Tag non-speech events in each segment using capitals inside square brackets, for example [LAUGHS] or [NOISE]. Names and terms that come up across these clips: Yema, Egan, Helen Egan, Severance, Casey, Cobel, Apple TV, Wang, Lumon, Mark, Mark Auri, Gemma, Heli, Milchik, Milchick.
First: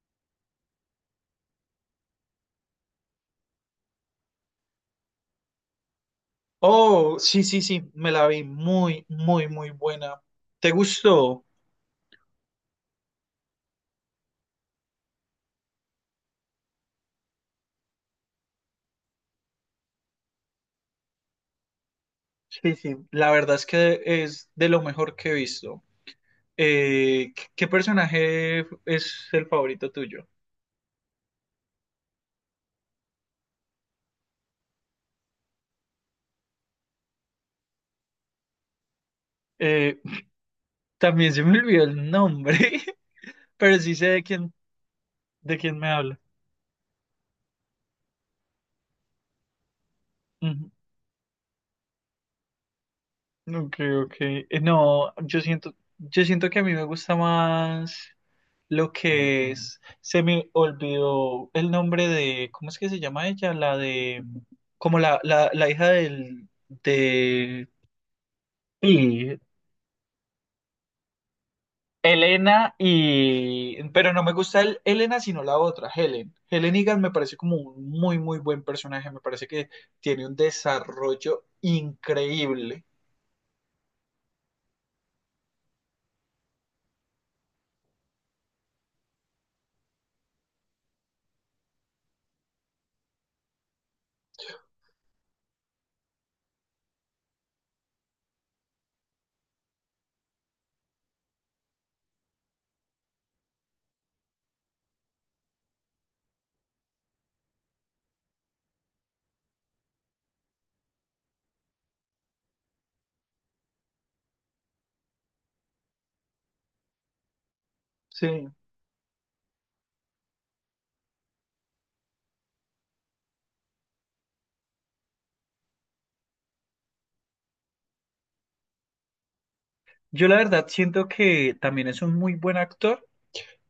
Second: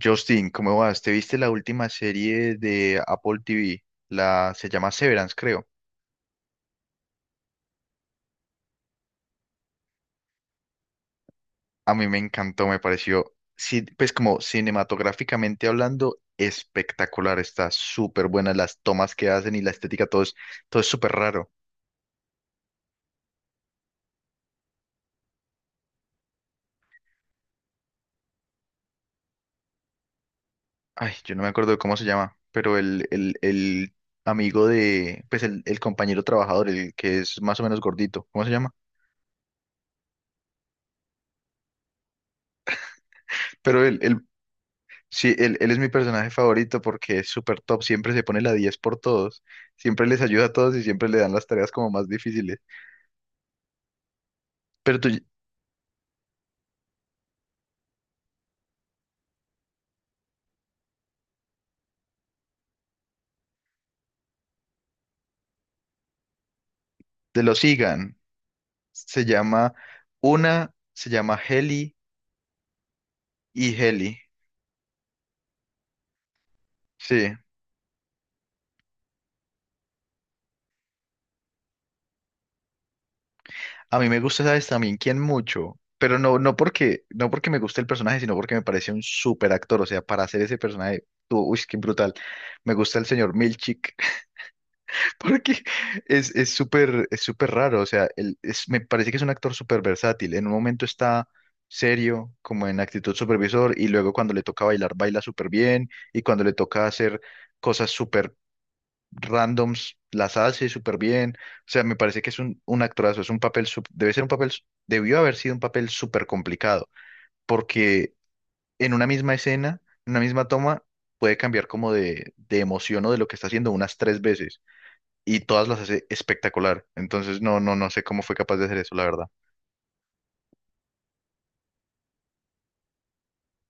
Justin, ¿cómo vas? ¿Te viste la última serie de Apple TV? La se llama Severance, creo. Oh, sí, sí, sí, me la vi muy, muy, muy buena. ¿Te gustó? A mí me encantó, me pareció, sí, pues como cinematográficamente hablando, espectacular. Está súper buena las tomas que hacen y la estética, todo es súper raro. Sí, sí. La verdad es que es de lo mejor que he visto. ¿Qué personaje es el favorito tuyo? Ay, yo no me acuerdo de cómo se llama, pero el amigo de, pues el compañero trabajador, el que es más o menos gordito, ¿cómo se llama? Eh, También se me olvidó el nombre, [LAUGHS] pero Pero sí sé sí, de él quién es mi me habla. personaje favorito porque es súper top, siempre se pone la 10 por todos, siempre les ayuda a Ujú. todos y siempre le dan las tareas como más difíciles. Ok, ok. Pero tú- No, yo siento que a mí me gusta más. Lo que es, se me olvidó el nombre de, ¿cómo es que se llama ella? La de, como la hija del, te lo de, sigan, se y llama se llama Heli Elena y y, pero Heli. no me gusta Elena sino la otra, Helen. Helen Egan me Sí, parece como un muy, muy buen personaje, me parece que tiene un desarrollo increíble. a mí me gusta, ¿sabes? También quién mucho, pero no porque, no porque me guste el personaje, sino porque me parece un súper actor, o sea, para hacer ese personaje, tú, uy, qué brutal. Me gusta el señor Milchik. Porque es súper es súper raro, o sea, él es, me parece que es un actor súper versátil. En un momento está serio, como en actitud supervisor, y luego cuando le toca bailar, baila súper bien, y cuando le toca hacer cosas súper randoms, las hace súper bien. O sea, me parece que es un actorazo, es un papel, sup- debe ser un papel, debió haber sido un papel súper complicado, porque Sí, en una misma escena, en una misma toma, puede cambiar como de emoción o de lo que está haciendo unas tres veces y todas las hace espectacular. Entonces, no sé cómo fue capaz de hacer eso, la verdad. yo la verdad siento que también es un muy buen actor,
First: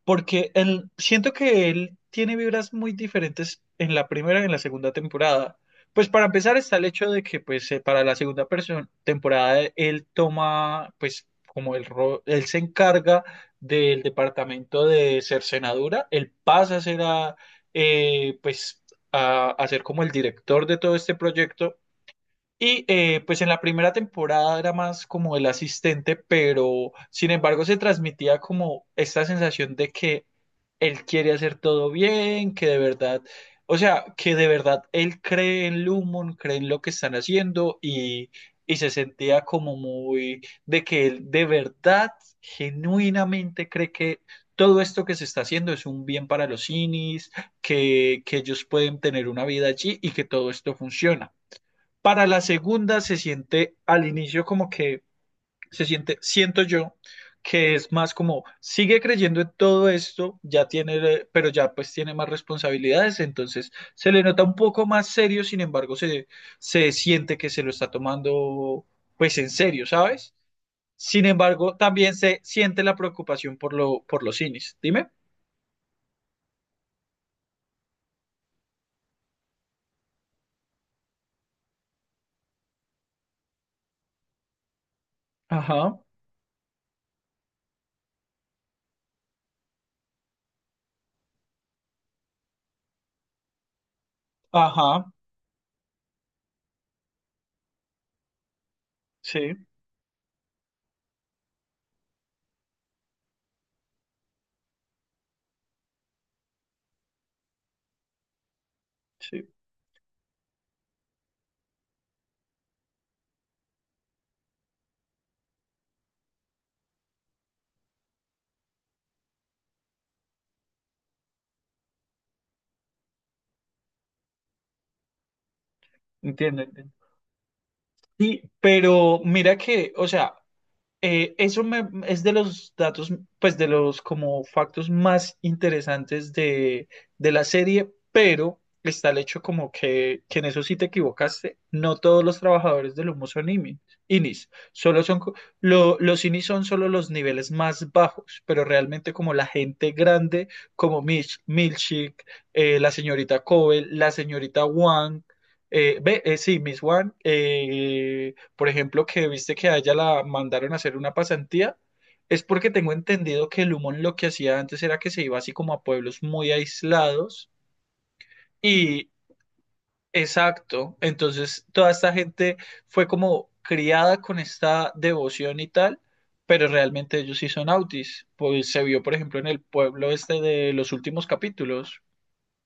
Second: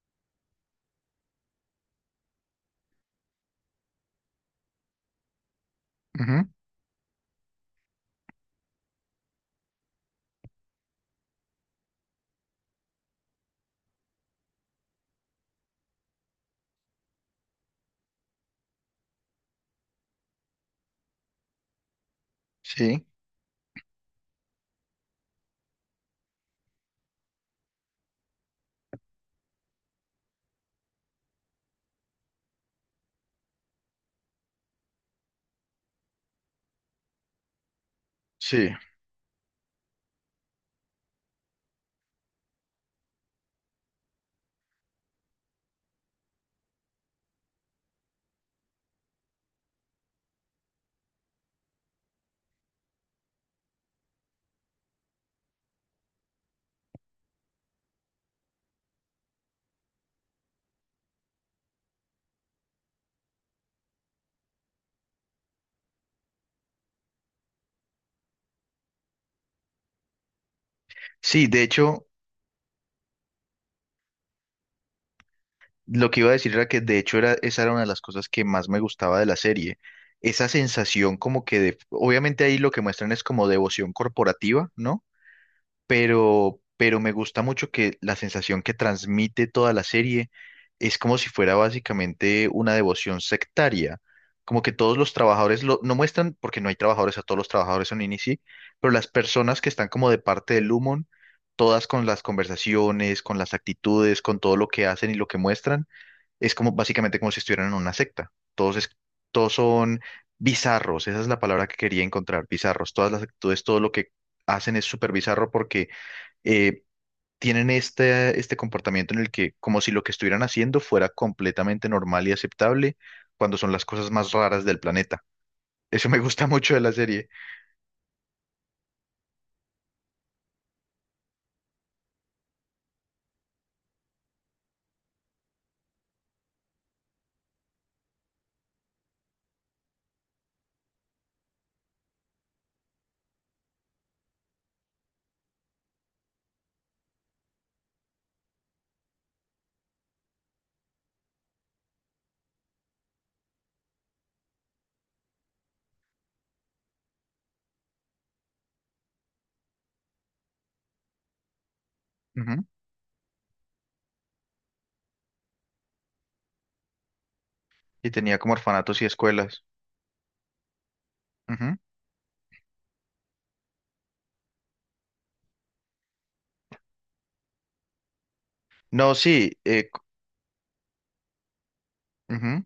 porque siento que él tiene vibras muy diferentes en la primera y en la segunda temporada. Pues para Ujú. empezar está el hecho de que pues para la segunda temporada él toma pues como él se encarga del departamento de cercenadura. Él pasa a ser eh, pues a ser como el director de todo este proyecto y Sí, pues en la primera temporada era más como el asistente, pero sin embargo se transmitía como esta sensación de que él quiere hacer todo bien, que de verdad, o sea, que de verdad él cree en Lumon, cree en lo que están haciendo, sí. y se sentía como muy de que él de verdad, genuinamente cree que todo esto que se está haciendo es un bien para los Inis, que ellos pueden tener una vida allí y que todo esto funciona. Para la segunda se siente al inicio como que se siente, siento yo, que es más como sigue creyendo en todo esto, pero ya pues tiene más responsabilidades, entonces se le nota un poco más serio, sin embargo se siente que se lo está tomando pues en serio, ¿sabes? Sin Sí, de embargo, hecho, también se siente la preocupación por los cines. Dime. lo que iba a decir era que de hecho era, esa era una de las cosas que más me gustaba de la serie. Esa sensación como que de, obviamente ahí lo que muestran es como devoción corporativa, ¿no? Ajá, Pero me gusta mucho que la sensación que transmite toda la serie es como si fuera básicamente una devoción sectaria. Como que todos ajá, los trabajadores lo, no muestran, porque no hay trabajadores, a todos los trabajadores son Inisi, pero las sí, personas que están como de parte del Lumon, todas con las conversaciones, con las actitudes, con todo lo que hacen y lo que muestran, es como básicamente como si estuvieran en una secta. Sí, Todos son bizarros, esa es la palabra que quería encontrar, bizarros. Todas las actitudes, todo lo que hacen es súper bizarro porque eh, tienen este comportamiento en el que, como si lo que estuvieran haciendo fuera completamente normal y aceptable, cuando son las cosas más raras del planeta. Eso me gusta [LAUGHS] mucho de la entienden. serie. Sí, pero mira que, o sea, eso me, es de los datos, pues de los como factos más interesantes de, la serie, pero está el hecho como que, en eso sí te equivocaste. No todos los trabajadores del humo son IMI INIs, solo son, los INIs son solo los niveles más bajos, pero realmente como la gente grande, como Milchick, la señorita Cobel, la señorita Wang, ve, sí, Miss Wang, por ejemplo, que viste que a ella la mandaron a hacer una pasantía, es Ujú. porque tengo entendido que Lumon lo que hacía antes era que se iba así como a pueblos muy aislados Y tenía como orfanatos y y escuelas. exacto, entonces Ujú. toda esta gente fue como criada con esta devoción y tal, pero realmente ellos sí son autis, pues se vio No, por ejemplo en sí. el pueblo este de los últimos capítulos. Ujú.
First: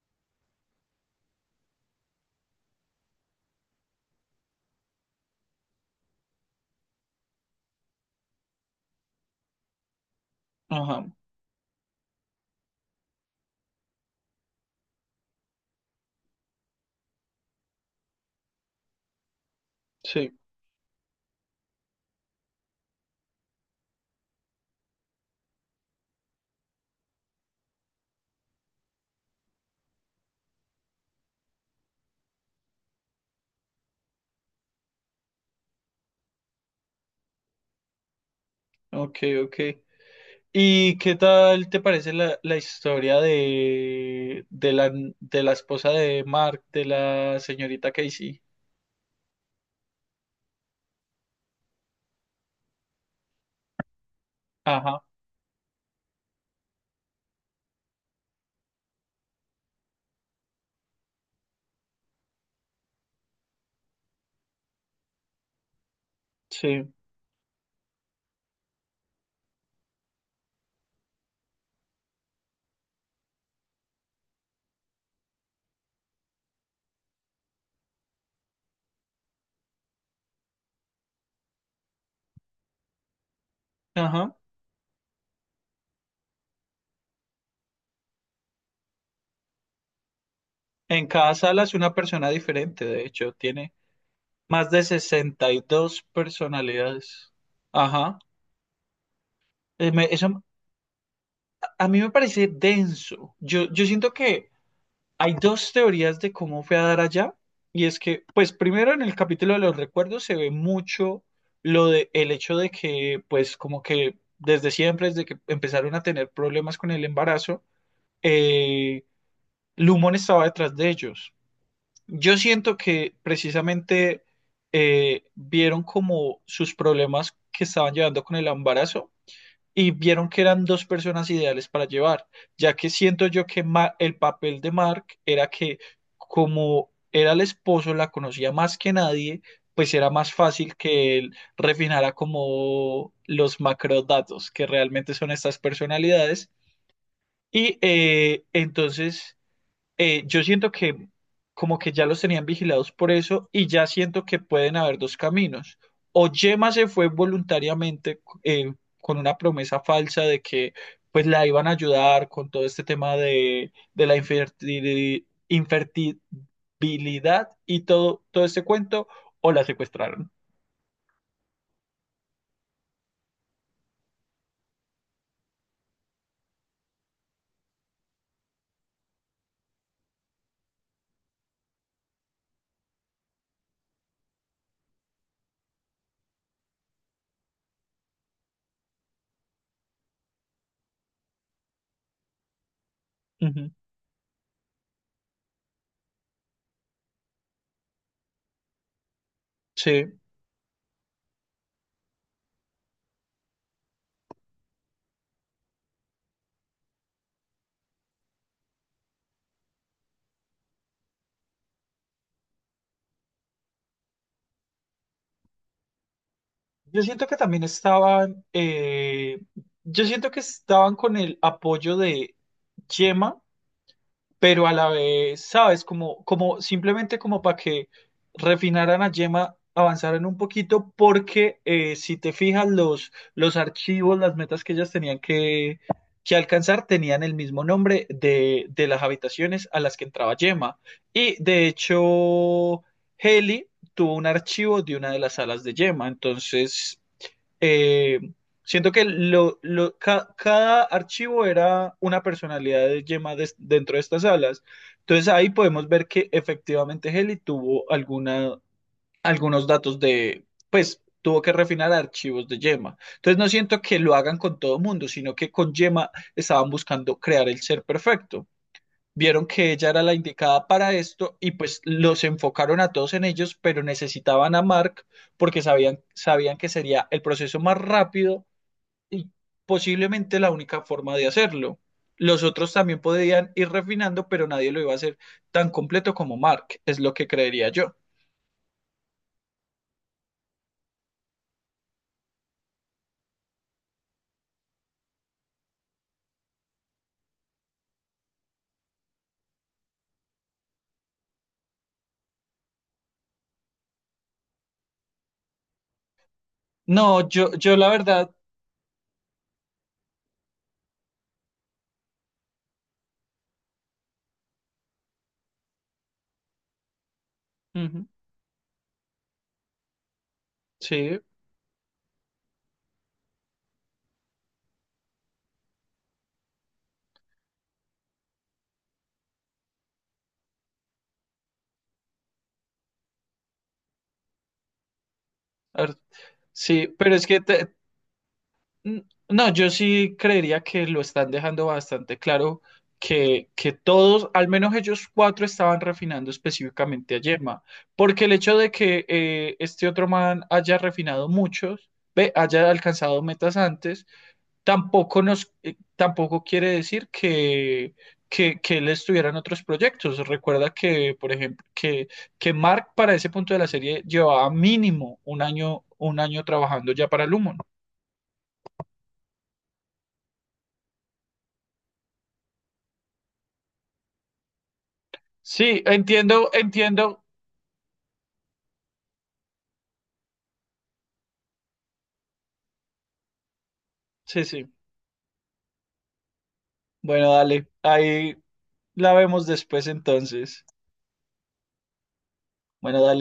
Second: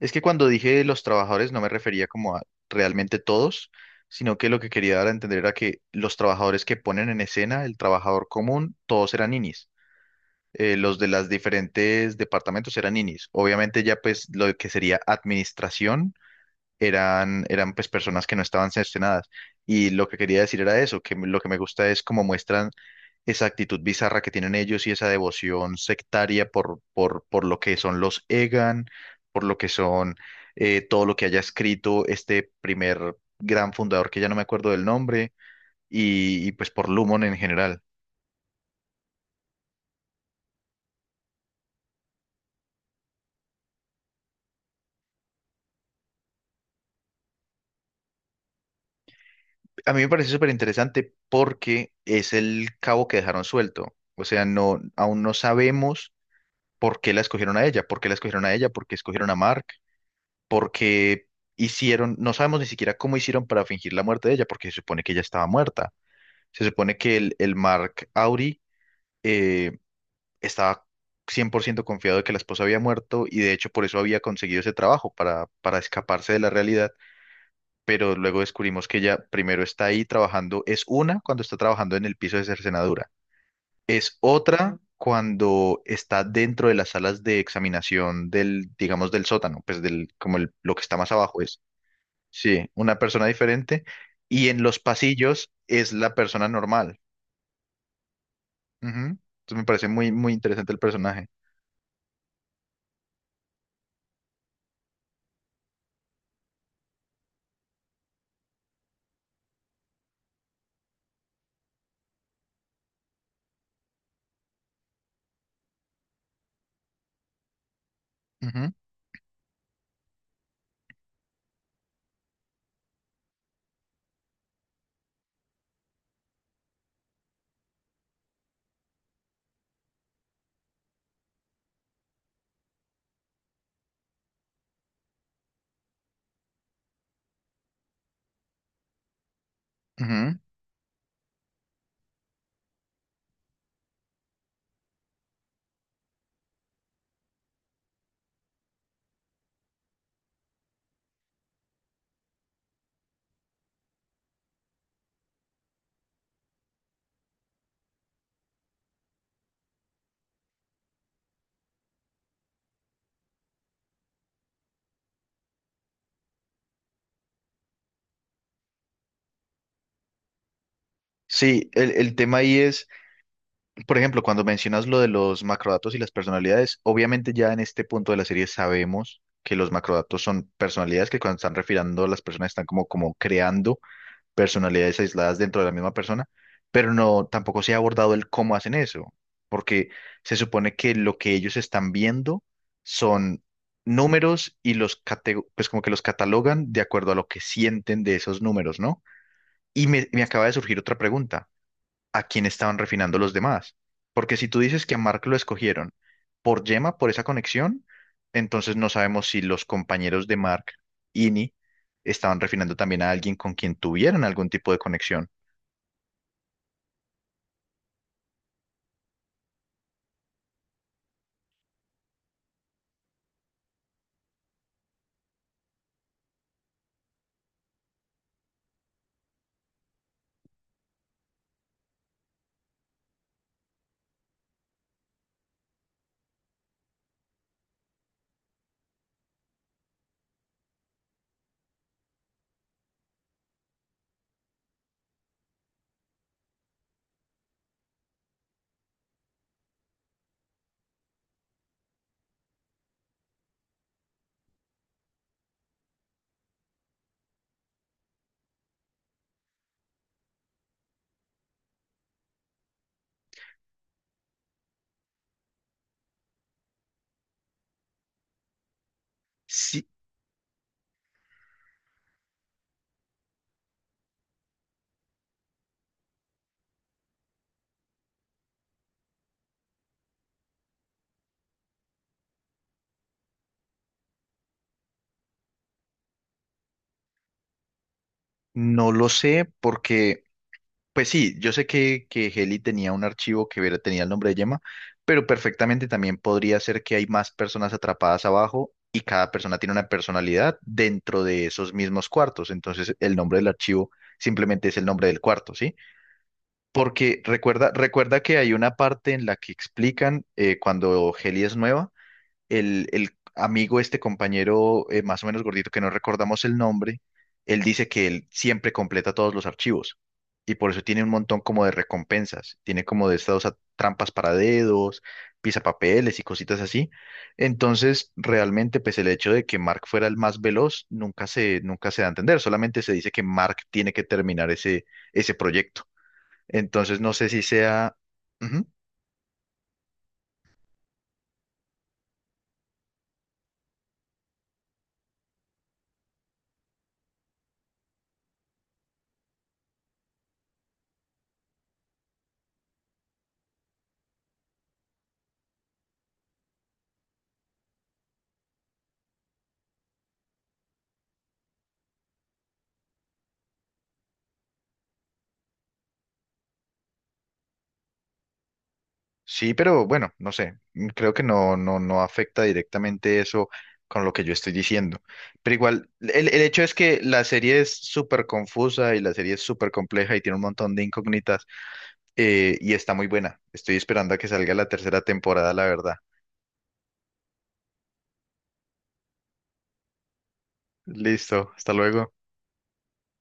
Es que cuando dije los trabajadores no me refería como a realmente todos, sino que lo que quería dar a entender era que los trabajadores que ponen en escena, el trabajador común, todos eran ninis. Los Ajá, de las diferentes departamentos eran ninis. Obviamente ya pues lo que sería administración eran pues personas que no estaban cercenadas. Y lo que sí, quería decir era eso, que lo que me gusta es cómo muestran esa actitud bizarra que tienen ellos y esa devoción sectaria por lo que son los Egan, por lo que son todo lo que haya escrito este primer gran fundador que ya no me acuerdo del nombre y pues por Lumon en general. ok, ok. ¿Y qué tal te parece la historia de, de la esposa de Mark, de la señorita Casey? A mí me parece súper interesante porque es el cabo que dejaron suelto. O sea, no, Ajá, aún no sabemos por qué la escogieron a ella, por qué la escogieron a ella, por qué escogieron a Mark, por qué hicieron, no sabemos ni siquiera cómo hicieron para fingir la muerte de ella, porque se supone que ella estaba muerta. Se sí, supone que el Mark Auri eh, estaba 100% confiado de que la esposa había muerto y de hecho por eso había conseguido ese trabajo, para escaparse de la realidad, pero luego descubrimos que ella primero está ahí trabajando, es una cuando está trabajando en el piso de cercenadura, es ajá. otra cuando está dentro de las salas de examinación del, digamos, del sótano, pues del, como el- lo que está En más cada abajo es, sala es una persona sí, diferente, una de persona hecho, tiene diferente, y en más los de pasillos sesenta y es dos la persona normal. personalidades. Ajá. Ujú. Entonces me parece muy, muy Eso interesante el personaje. a mí me parece denso. Yo siento que hay dos teorías de cómo fue a dar allá, y es que, pues primero en el capítulo de los recuerdos se ve mucho lo de el hecho de que, pues como que desde siempre, desde que empezaron a tener problemas con el embarazo, Ujú, eh, Lumon estaba detrás de ellos. Yo siento que precisamente vieron como sus problemas que estaban llevando con el embarazo y vieron que eran dos personas ideales para llevar, ya que siento yo que el papel de Mark era que como era el esposo, la conocía más que nadie, pues era más ujú. fácil que él refinara como los macrodatos, que realmente son estas personalidades. Y entonces yo siento que como que ya los tenían vigilados por eso y ya siento que pueden haber dos caminos. O Yema se fue voluntariamente, con una promesa falsa de que pues la iban a ayudar con todo este tema de, infertilidad y todo, todo este cuento, o la secuestraron. Sí, el tema ahí es. Por ejemplo, cuando mencionas lo de los macrodatos y las personalidades, obviamente ya en este punto de la serie sabemos que los macrodatos son personalidades que cuando están refiriendo a las personas están como, como creando personalidades aisladas dentro de la misma persona, pero no, tampoco se ha abordado el cómo hacen eso, porque se supone que lo que ellos están viendo son Ujú. números y pues como que los catalogan de acuerdo a lo que sienten de esos números, ¿no? Sí. Me acaba de surgir otra pregunta: a quién estaban refinando los demás. Porque si tú dices que a Mark lo escogieron por Gemma, por esa conexión, entonces no sabemos si los compañeros de Mark, Ini, estaban refinando también a alguien con quien tuvieran algún tipo de conexión. Yo siento que también estaban, eh, yo siento que estaban con el apoyo de Yema, pero a la vez, ¿sabes? Como simplemente como para que refinaran a Gemma, avanzaran un poquito, porque si te fijas, los archivos, las metas que ellas tenían que, alcanzar tenían el mismo nombre de, las habitaciones a las que entraba Gemma. Y de hecho, Heli tuvo un archivo de una de las salas de Gemma, entonces eh, siento que cada archivo era una personalidad de Gemma dentro de estas salas. Entonces ahí podemos ver que efectivamente Heli tuvo algunos datos pues tuvo que refinar archivos de Gemma. Entonces no siento que lo hagan con todo mundo, sino que con Gemma estaban buscando crear el ser perfecto. Vieron que Sí, ella era la indicada para esto y pues los enfocaron a todos en ellos, pero necesitaban a Mark porque sabían que sería el proceso más rápido y posiblemente la única forma de hacerlo. Los otros también podían ir refinando, pero nadie lo iba a hacer tan completo como Mark, es lo que creería yo. no lo sé porque pues sí, yo sé que Heli tenía un archivo tenía el nombre de Gemma, pero perfectamente también podría ser que hay más personas atrapadas abajo y cada persona tiene una personalidad dentro de esos mismos cuartos. Entonces el nombre del archivo simplemente es el nombre del cuarto, ¿sí? Porque No, yo la recuerda verdad, que hay una parte en la que explican, cuando Heli es nueva, el amigo, este compañero, más o menos gordito que no recordamos el nombre, él dice que ujú. él siempre completa todos los archivos y por eso tiene un Sí, montón como de recompensas, tiene como de estas trampas para dedos, pisapapeles y cositas así. Entonces, realmente, pues el hecho de que Mark fuera el más veloz nunca se da a entender, solamente se dice que Mark tiene que terminar ese proyecto. ar- sí, Entonces, no pero es sé que si sea... n- no, yo sí creería que lo están dejando bastante claro que, todos, al menos ellos cuatro, estaban refinando específicamente a Yema, porque el hecho de que este otro man haya refinado muchos, ve, haya alcanzado metas antes, tampoco quiere decir que, él estuviera en otros proyectos. Recuerda que, por ejemplo, que Mark para ese punto de la serie llevaba mínimo un año trabajando ya para Lumon. Sí, pero bueno, no sé, mm, creo que no, no afecta directamente eso con lo que yo estoy diciendo. Pero Sí, igual, el entiendo, hecho es que la entiendo. serie es súper confusa y la serie es súper compleja y tiene un montón de incógnitas, y está muy buena. Estoy esperando a que Sí, salga la sí. tercera temporada, la verdad. Bueno, dale. Ahí la vemos después entonces. Listo, hasta luego. Bueno, dale.